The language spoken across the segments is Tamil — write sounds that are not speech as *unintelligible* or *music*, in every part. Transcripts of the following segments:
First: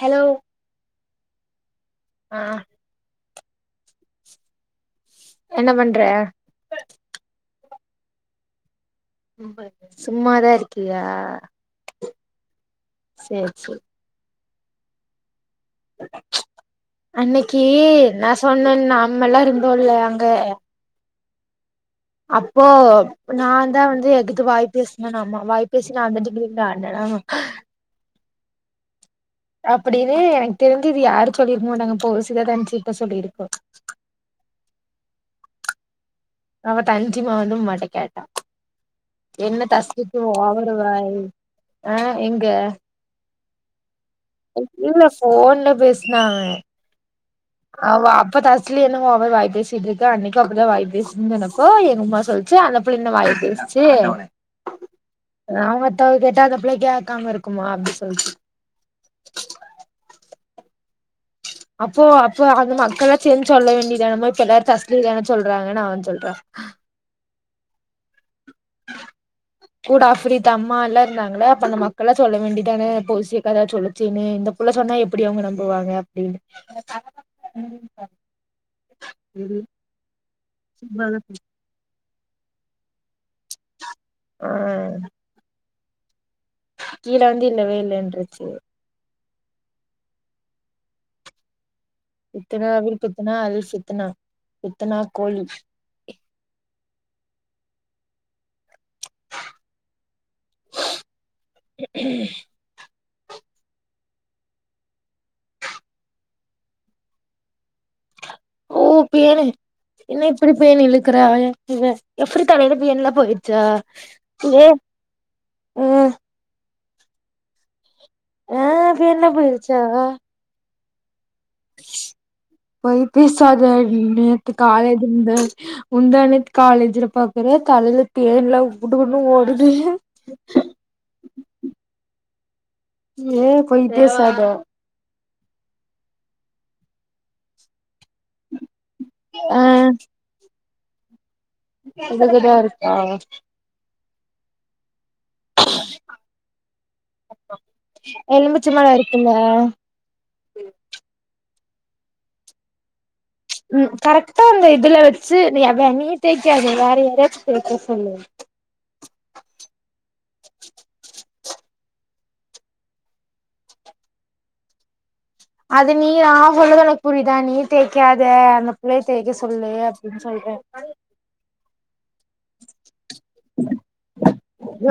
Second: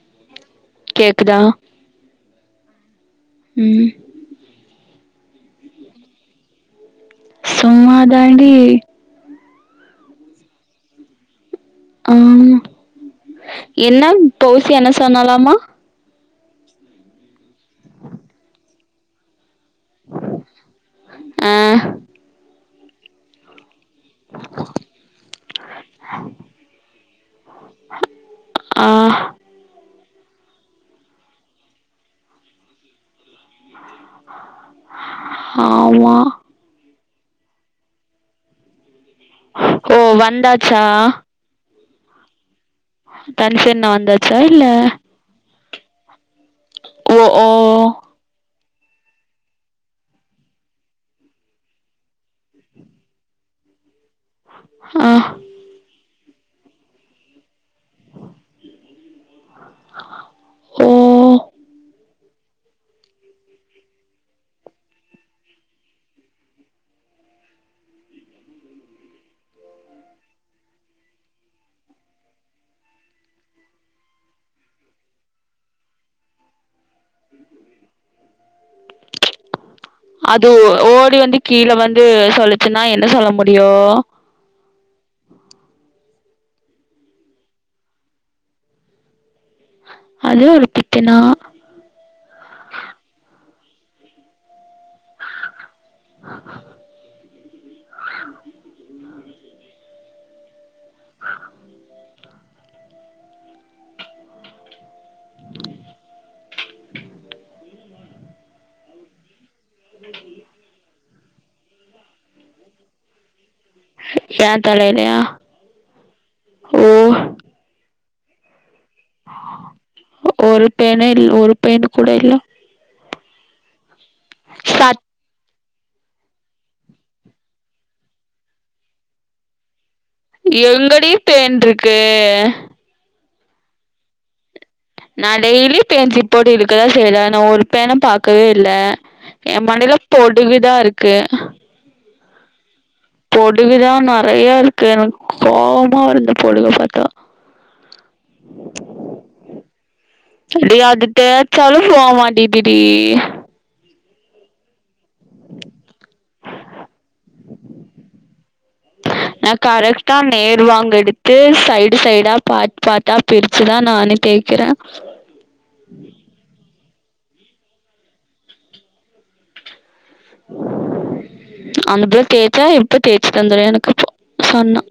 ஹலோ கேக்குதா ஆ உம் என்ன பண்ற சும்மா தாண்டி சும்மாதா இருக்கியா ம் சேர் சேர் என்ன பெசியா என்ன சொன்னாலாமா அன்னிக்கு நா சொன்னேன் நார்மலா இருந்தோம்ல அங்க ஆ அப்போ நா தா வந்து எதுக்கு வாய் பேசனா ஆமா வாய் பேசிட்டு அங்குட்டு ஆடுன அங்கு இருந்துன ஆமா ஆஹ் அப்டின்னு எனக்கு தெரிஞ்சு இது யாரும் சொல்லிருக்க மாட்டாங்க போ சில டைம் சிதா சொல்லியிருக்கு ஆமா அவ *unintelligible* வந்துும்மாட்ட எயன்ட்ட கேட்டா என்ன ஓ தஸிக்கு ஓவரு வந்தாச்சா வாய் ஆ எங்க தனுஷ் அண்ணா வந்தது இல்ல போன்ல பேசினாங்க ஓ ஓ அவ அப்ப த தஸ்லி என்ன ஓவரா வாய் பேசிட்டு இருக்கு அன்னிக்கு அப்டிதா வாய் பேசுதுன்னு சொன்னப்போ எங்கம்மா சொல்லுச்சு அந்த பிள்ளையு தா வாய் பேசு ச்சு ஆ அதா மத்தவங்க கேட்டா அந்த பிள்ளயா கேட்காம இருக்குமா அப்டின்னு சொல்லுச்சு ஓ அப்போ அப்போ அந்த மக்கள்ாம் சேர்ந்துு சொல்ல வேண்டியதானமோ இப்ப எல்லாரும் தஸ்லியதான சொல்றாங்கன்னு அவ சொல்லுறா கூட அஃப்ரித் அம்மா எல்லா இருந்தாங்கள அப்ப அந்த மக்கள்ல்லா சொல்ல வேண்டியதான பொசி அக்கா தான சொல்லுச்சுன்னு இந்த இப்டி எல்லா சொன்னா எப்டி அவங்க நம்புவாங்க அப்டின்னு ம் அது ஓடி வந்து கீழ வந்து சொல்லுச்சுன்னா என்ன சொல்ல முடியு அ கீழ வந்து இல்லவே இல்லலன்றச்சு அது ஒரு பித்தனா பித்தன்னால்வில் பித்தனா அதில்சித்தன்னா பித்தனா கோலி ஆஹ *unintelligible* *unintelligible* ஓ பேணு என்ன இப்டி பேணு இழுக்குறா இவ ஆப்ரிதா நெனப்பு எங்க போயிடுச்சா எய ஏ தலைலயா ஆ ஓ ஆ பேணு எல்லா போயிடுச்சா ஒரு பேணு இல் ஒரு பேணு கூட இல்ல போய் பேசாத நேத்து காலைல சத் இருந்து முந்தா நேத்து காலேஜல பாக்குற தலையல பேணு எல்லா குடு குடுக்கன்னும் ஓடுது எங்கடி பேன் இருக்கு நீ போய் பேசாத நா டெய்லி பேன் சிப்பு போட்டு இழுக்குற சேரி நா ஒரு பேணு பாக்கவே இல்ல ஆ எய மண்டல பொடுகு தா இருக்கு பொடுகு தா இருக்கா பொடுகுதா நெறைய இருக்கு எனக்கு கோபமா வருது இந்த பொடுக பாத்தா எலுமிச்சபழ இருக்குல அது தேய்ச்சாலு போவ மாட்டிதுடி ம் கரெக்டா அந்த இதுல வெச்சு நீ அதா நீ தேக்காத வேற யாராச்சு தேக்க சொல்லு *unintelligible* நா கரெக்ட்டா நேர் வாங்க எடுத்து சைடு சைடா பார்ட்டு பார்ட்டா பிரிச்சுதா நானே தே க்கிற அது நீ நா சொல்லது உனக்கு புரியுதா நீ தேக்காத அந்த பிள்ளைய தேக்க சொல்லு அப்டின்னு சொல்ற அந்த புள்ள தேச்சா இப்ப தேச்சு தந்துரு எனக்கு இப்போ சொன்னா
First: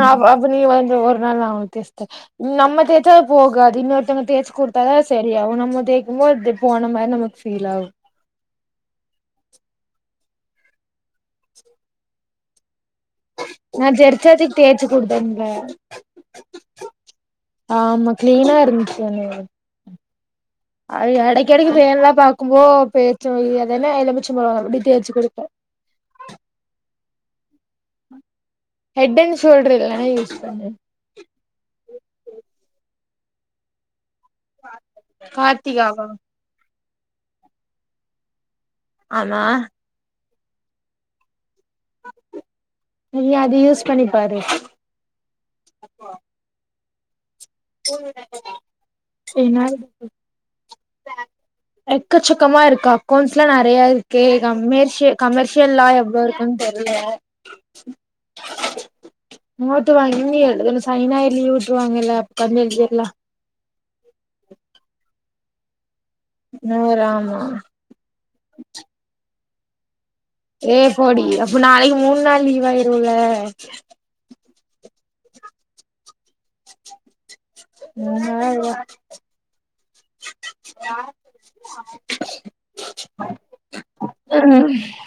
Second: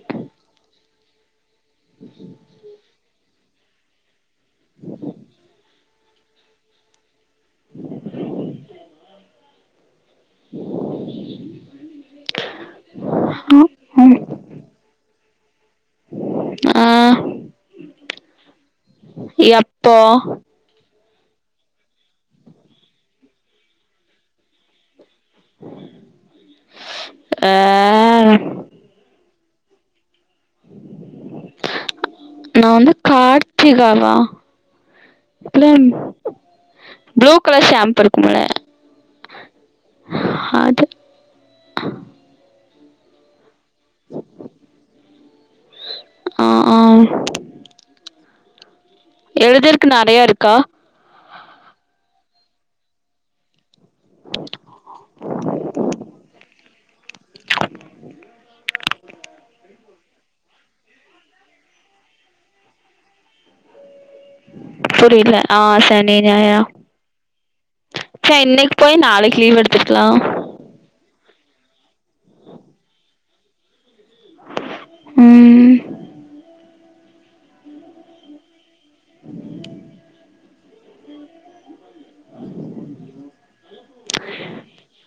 இப்ப நீ வந்து ஒரு நாள் ஆகு *unintelligible* நம்ம தே போகாது இன்னொருத்தங்க தேச்சு குடுத்தாதா சரியாகு நம்ம தேக்கும்போது போன மாரி நமக்கு ஃபீல் ஆகு *unintelligible* நா ஜெரச்சாத்தக்கு தேச்சு குடுத்தே இப்ப ஆ ஆமா கிளீனா இருந்துச்சு *inaudible* போ ஆ எடைக்கெடைக்கு பேன்லா பாக்கும்போ பேச்சு அதென்ன எலுமிச்ச பழோ அப்டி தேச்சு குளிப்பே ஆ ஹெட் அண்ட் ஷேல்டர் இல்லான யூஸ் பண்ணு நா வந்து கார்த்திகாவா *unintelligible* கார்த்திகாவா ப்ளூ கலர் ஷேப்பு இருக்குமல்ல ஆமா அது நீ அது யூஸ் பண்ணிப்பாரு ஆ ஆ என்ன எழுதுறக்கு நெறையா இருக்கா ச *inaudible* எக்கச்சக்கமா இருக்கு அக்கௌண்ட்ஸ்ல்லா நெறைய இருக்கு கமர்ஷிய கமர்ஷியல்லா எவ்ளோ இருக்கு தெரிய இல்ல நோட்டு வாங்க நீ எழுதன்னு சனி ஞாயர் லீவ் விட்டுரு வாங்கல்ல அப்ப உக்காந்து எழுதிரலா புரியல ஆசனி ஞாய நூறு ஆமா இன்னிக்கி போய் நாளிக்கி லீவ் எடுத்துருக்கலா ஏ போடி அப்ப நாளிக்கி மூண் நாள் லீவ் ஆயிருல ம் *inaudible* *inaudible* *inaudible*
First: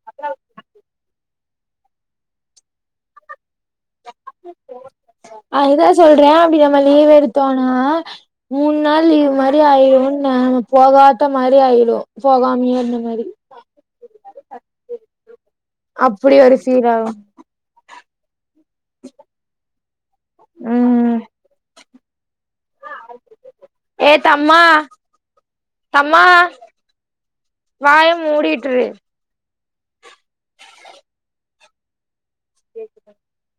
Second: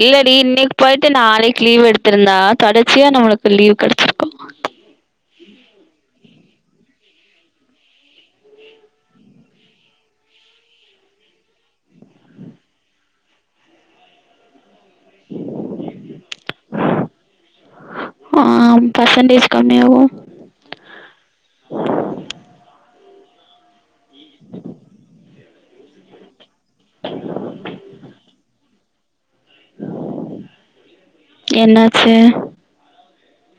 இல்லடி இன்னிக்கி போயிட்டு நாளிக்கி லீவ் எடுத்திருந்தா தொடர்ச்சியா நம்மளுக்கு லீவ் கெடச்சிரு அதுதா சொல்றே அப்டி நம்ம லீவ் எடுத்தோம்னா மூண் நாள் இது மாரி ஆயிடுன்ன போகாத மாரி ஆயிடு போகாமையே இருந்த மாரி அப்டி ஒரு சீர் ஆகு ஆ பர்சன்டேஜ் கம்மியாகு ம் ஏ தம்மா ம்மா வாயம் மூடிட்டுரு என்னாச்சு *inaudible*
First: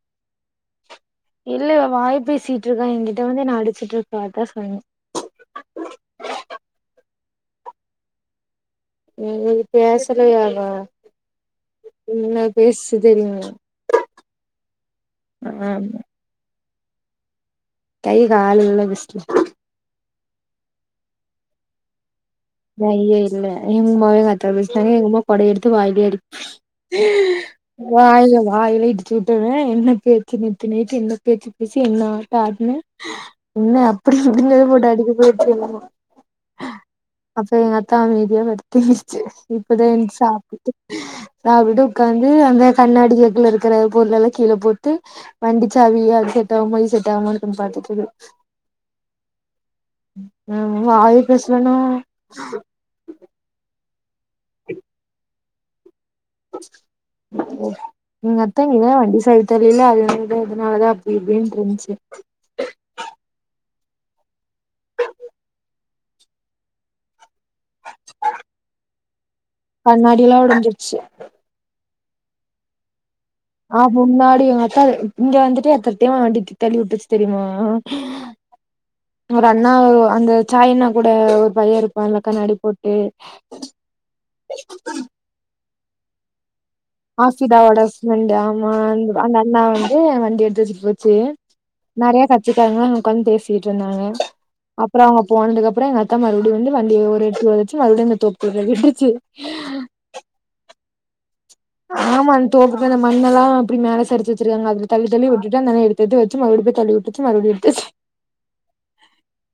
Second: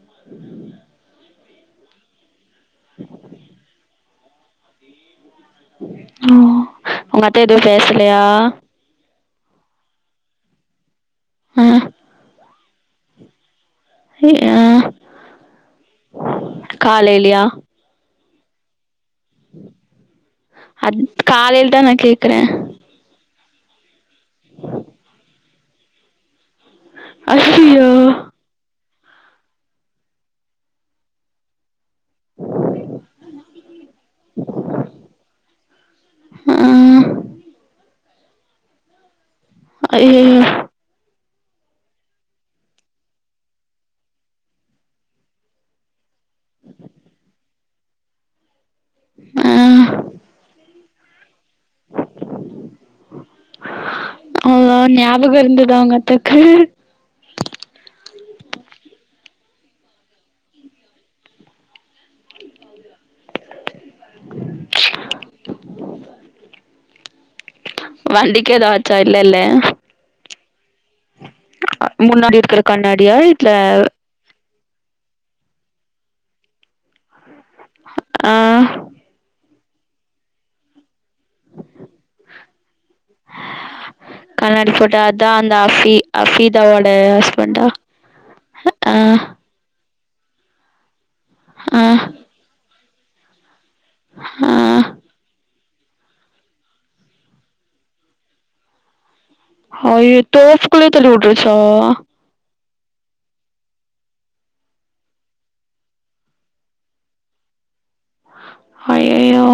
*inaudible* இல்ல வாய் பேசிட்டு எங்க்கிட்ட வந்து என்ன அடிச்சிட்டு இருக்கா தா சொன்னே ஓ உங்க அத்தை எதுவு பேசலையா ம் ம் பேசலையாவா அ என்ன பேசச்சுது தெரியுமா இ ஆ ஆமா காலைலயா தைக ஆள் இல்ல பெஸ்ட் அது காலையில தா நா கேக்குறே வாயையே இல்ல எங்கமாவே கத்தச்சாங்க எங்கமா கொடைைய எடுத்து வாயிலே அடி ஐயயோ வாயில வாயில இட்டுச்சு விட்டுவே என்ன பேச்சு நேத்தி நைட்டு என்ன பேச்சு சி என்ன ஆட்டோ அட்ன்ன என்ன அப்டி இப்டி எதோ போட்டு அடிக்குது எங்க அம்மா ஆ அப்ப எங்க அத்த அமைதியா படுத்திருச்சு இப்பதா என்சிட்டு அய்யய்யோ சாப்ட்டுடு சாப்டுடு உட்காந்து அந்த கண்ணாடி ஜக்குள இருக்கிற பொருள் எல்லா கீழ போட்டு வண்டிச்சாவி அது செட் ஆகுமா இது செட் ஆகுமான்னு பாத்துட்டு இருக்கு ஆ ஆ வாயு பேசலணா ஆ ஞாபகம் இருந்துதா உங்க அத்தைக்கு போ எங்க அத்த இருங்காள வண்டி தெரில அதுனத அதனாலதா அப்டி இப்டின்னு இருந்துச்சு வண்டிக்கு ஏதா ஆச்சா இல்ல இல்ல கண்ணாடிய எல்லா உடைஞ்சிருச்சு முன்னாடி இருக்கிற கண்ணாடியா இல்ல ஆ முன்னாடி எங்கத்தா இங்க வந்துட்டு எத்தத்தமா வண்டி த தளி விட்டுச்சு தெரியுமா ஆ ஆ ஒரு அண்ணா ஆ அந்த சாய்னா கூட ஒரு பைய இருப்பால்ல கண்ணாடி போட்டு கண்ணாடி போட்ட அதா அந்த அபீ அபீஸ் த்தாவோட ஆசீதாவோட ஃப்ரெண்டு ஆமா அந்த அக் அண்ணா வந்து வண்டி எடுத்து போச்சு ஆ நெறைய கச்சிக்காரங்களா உங்காந்து பேசி ட்டு இருந்தாங்க ஆ அப்றோ அவுங்க போனதுக்கு அப்புறோ எங்க அத்த மறுபுடியு வந்து வண்டிய ஒரு எட்டி ஓதச்சு மறுபடியு அந்த தோப்புடுற விட்டுச்சு அய்யோ தோப்புக்குல தள்ளி உட்ருசா ஆமா அந்த தோப்புக்கு அந்த மண்ணொல்லா அப்டி மேலே சரிச்சிருக்காங்க அதல தள்ளி தள்ளி விட்டுட்டு அந்த அண்ணா எடுத்து வச்சு மறுபடிய போ தள்ளி விட்டுச்சு மறுபடியு எடுத்துச்சு அய்யயோ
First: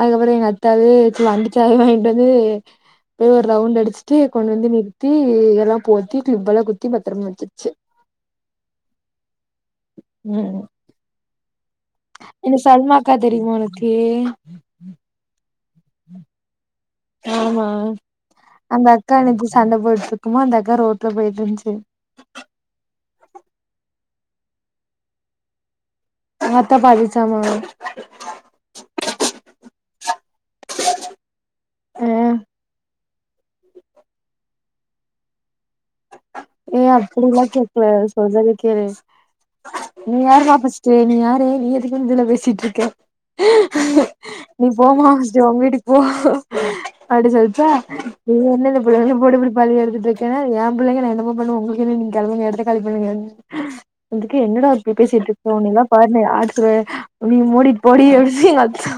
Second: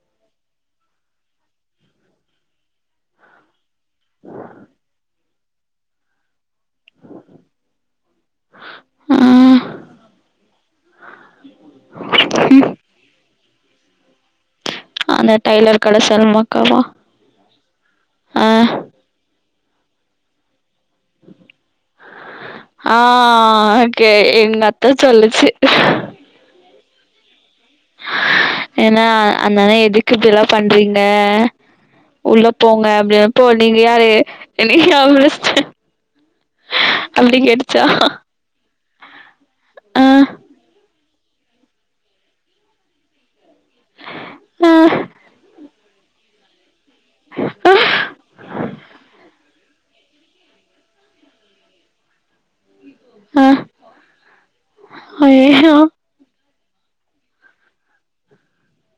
அதுக்கப்றோ எங்க அத்த அதுவே வண்டிச்சாவி வாங்கிட்டு வந்து அப்டியே ஒரு ரவுண்ட் அடி சிட்டு கொண்டு வந்து நிறுத்தி இதெல்லா போத்திட்டு இவ்ளவு குத்தி பத்திரம் வச்சிருச்சு ஆ ம் என்ன சல்மாக்கா தெரியுமா உனக்கு அந்த டைலர் கட சல்லமாக்காவா ஆமா ஆ அந்த அக்கா நேத்தி சண்டை போட்டுருக்குமா அந்தக்கா ரோட்ல போயிட்டுருந்துச்சு ஆ கே எங்க அத்தா சொல்லுச்சு உங்க அத்தா பாத்தி சமா ஏன்னா அந்தண்ண எதுக்கு இப்டி எல்லா பண்றீங்க ஆ உள்ள போங்க அப்டி போ நீங்க யாரு என்னயு அவுங்க லிஸ்ட்டு ஏ அப்பிடி எல்லா கேக்க கூடாது சொல்றத கேளு ஆ நீ யார்றா ஃபஸ்ட் டு நீ யாரு நீ எதுக்கு வந்து இதுல பேசிட்ருக்க நீ ஆ போம்மா ஃபஸ்ட்டு உன் வீட்டுக்கு போ அப்டி சொல்ச்சா இது என்ன இந்த புள்ள என்ன போட்டு இப்டி பழி எடுத்துட்ருக்குன்னு ஏன் புள்ளைங்க நா என்னமோ பண்ணுவ உங்களுக்கு என்னங்க நீங்க கெளம்புங்க எடத்த காலி பண்ணுங்கன்னு ஆ அதுக்கு என்னடா இப்டி பேசிட்ருக்கோ நீ ஐயையோ எல்லா பாரு என்ன யாத்ரு நீ மூடிட் போடி அப்டி சொல்லி எங்க *unintelligible*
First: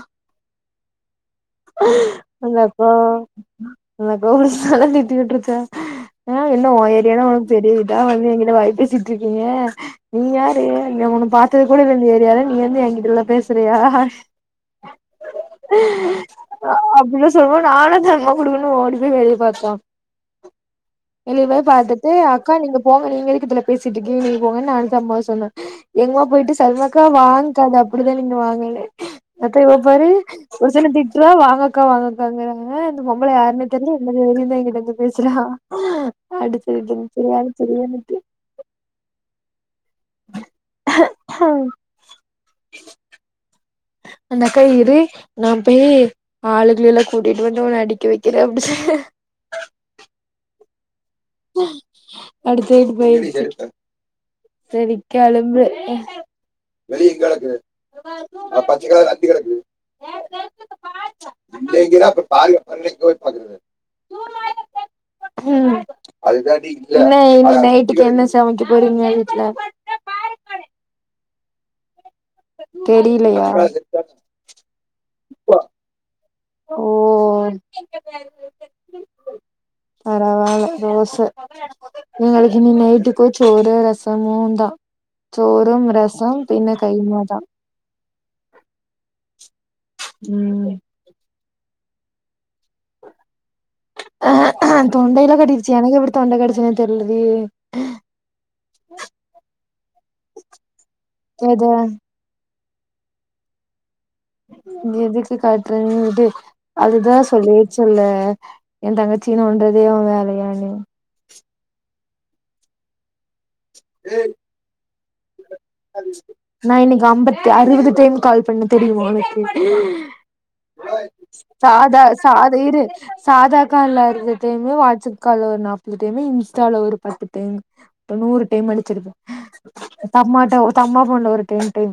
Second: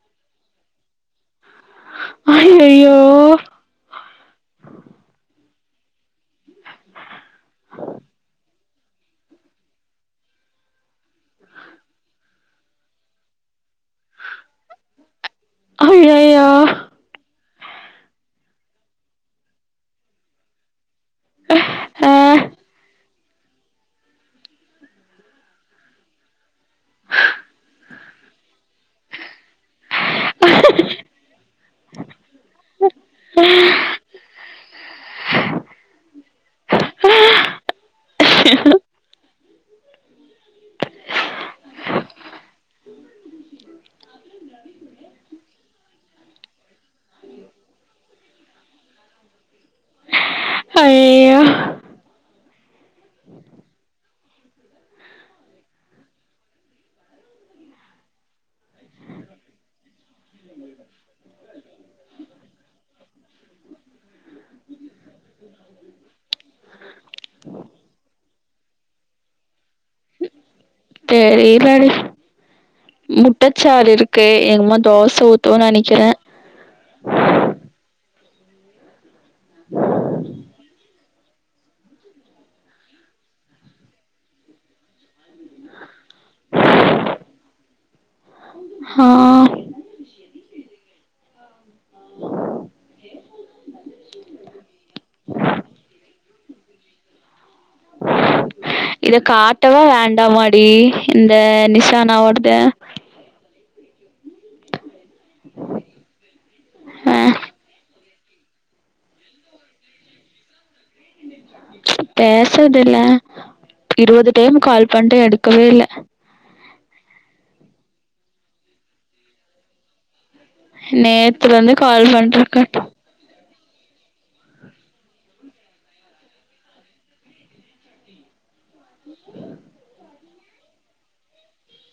எங்க அக்கா ஐயையோ அந்த *unintelligible* திட்டி வுட்ருச்சா ஆ என்ன உன் ஏரியானா உனக்கு பெரிய இதா வந்து எங்கிட்ட வாய் பேசிட்ருக்கீங்க நீ யாரு இங்க உன்ன பாத்தது கூட இல்ல இந்த ஏரியால நீ வந்து எங்கிட்டல்லா பேச றியா ஐயையோ சொல்லவு நானு தம்மாவு குடுகுடுனு ஓடிப் போயி வெளிய பாத்தோ வெளிய போய் பாத்துட்டு ஆ அக்கா நீங்க போங்க நீங்க எதுக்கு இதுல பேசிட்ருக்கீங்க நீங்க போங்கன்னு நானு சல்மாவு சொன்னோ எங்கமா போயிட்டு சல்மாக்கா வாங்க்கா அது அப்பிடிதா நீங்க வாங்கன்னு அக்கா இவ பாரு புருஷன திட்றா வாங்கக்கா வாங்கக்காங்கறாங்க இந்த பொம்பள யார்னே தெர்ல *unintelligible* பேசறா அடுத்தது *unintelligible* அந்த அக்கா இரு நா போயி ஆளுகளயெல்லா கூட்டிட்டு வந்து உன்ன அடிக்க வைக்கிறே அப்டி ஹையயோ அப்டி சொல்லிட்டு போய்ருச்சி செரி கெளம்பு அ இல்லைங்கிறா அப்ப பாருங்க பாருங்க இங்க போய் பாக்குறது ம் என்ன இன்னக்கி நைட்டுக்கு என்ன சமைக்க போறீங்க வீட்ல தெரியலிடி தெரிலையா முட்டச்சாறு இருக்கு எங்கம்மா தோச ஊத்துன்னு நெனைக்கிறே ஓ பரவால்ல தோச எங்களுக்கு இன்னைக்கி நைட்டுக்கு சோறு ரசமுந்தா சோறு ரசோ பின்ன கைமாதா ஆ ம் தொண்டையெல்லா கட்டிருச்சி எனக்கு எப்டி தொண்ட கட்டுச்சின்னே தெர்லடி இத காட்டவா வேண்டாமாடி இந்த எத நிசானாவோடத ம் எதுக்கு காட்ற விடு அதுதா ஆ சொல்லிருச்சல்ல யேன் தங்கச்சிய நோண்டறதே உன் வேலையான்னு பேசறது இல்ல இருபது டைமு கால் பண்ட்டே எடுக்கவே இல்ல நா இன்னைக்கி அம்பத்து அறுபது டைம் கால் பண்ணே தெரியுமா உனக்கு நேத்துலருந்து சாதா கால் சாத இரு பண்ட்ருக்கே சாதா கால்ல அறுவது டைமு வாட்ஸ்அப் கால்ல ஒரு நாப்பது டைமு இன்ஸ்டால ஒரு பத்து டைமு இப்ப நூறு டைம் அடிச்சிருப்பே தம்மாட்ட அ தம்மா ஃபோன்ல ஒரு டைம் ட்ரை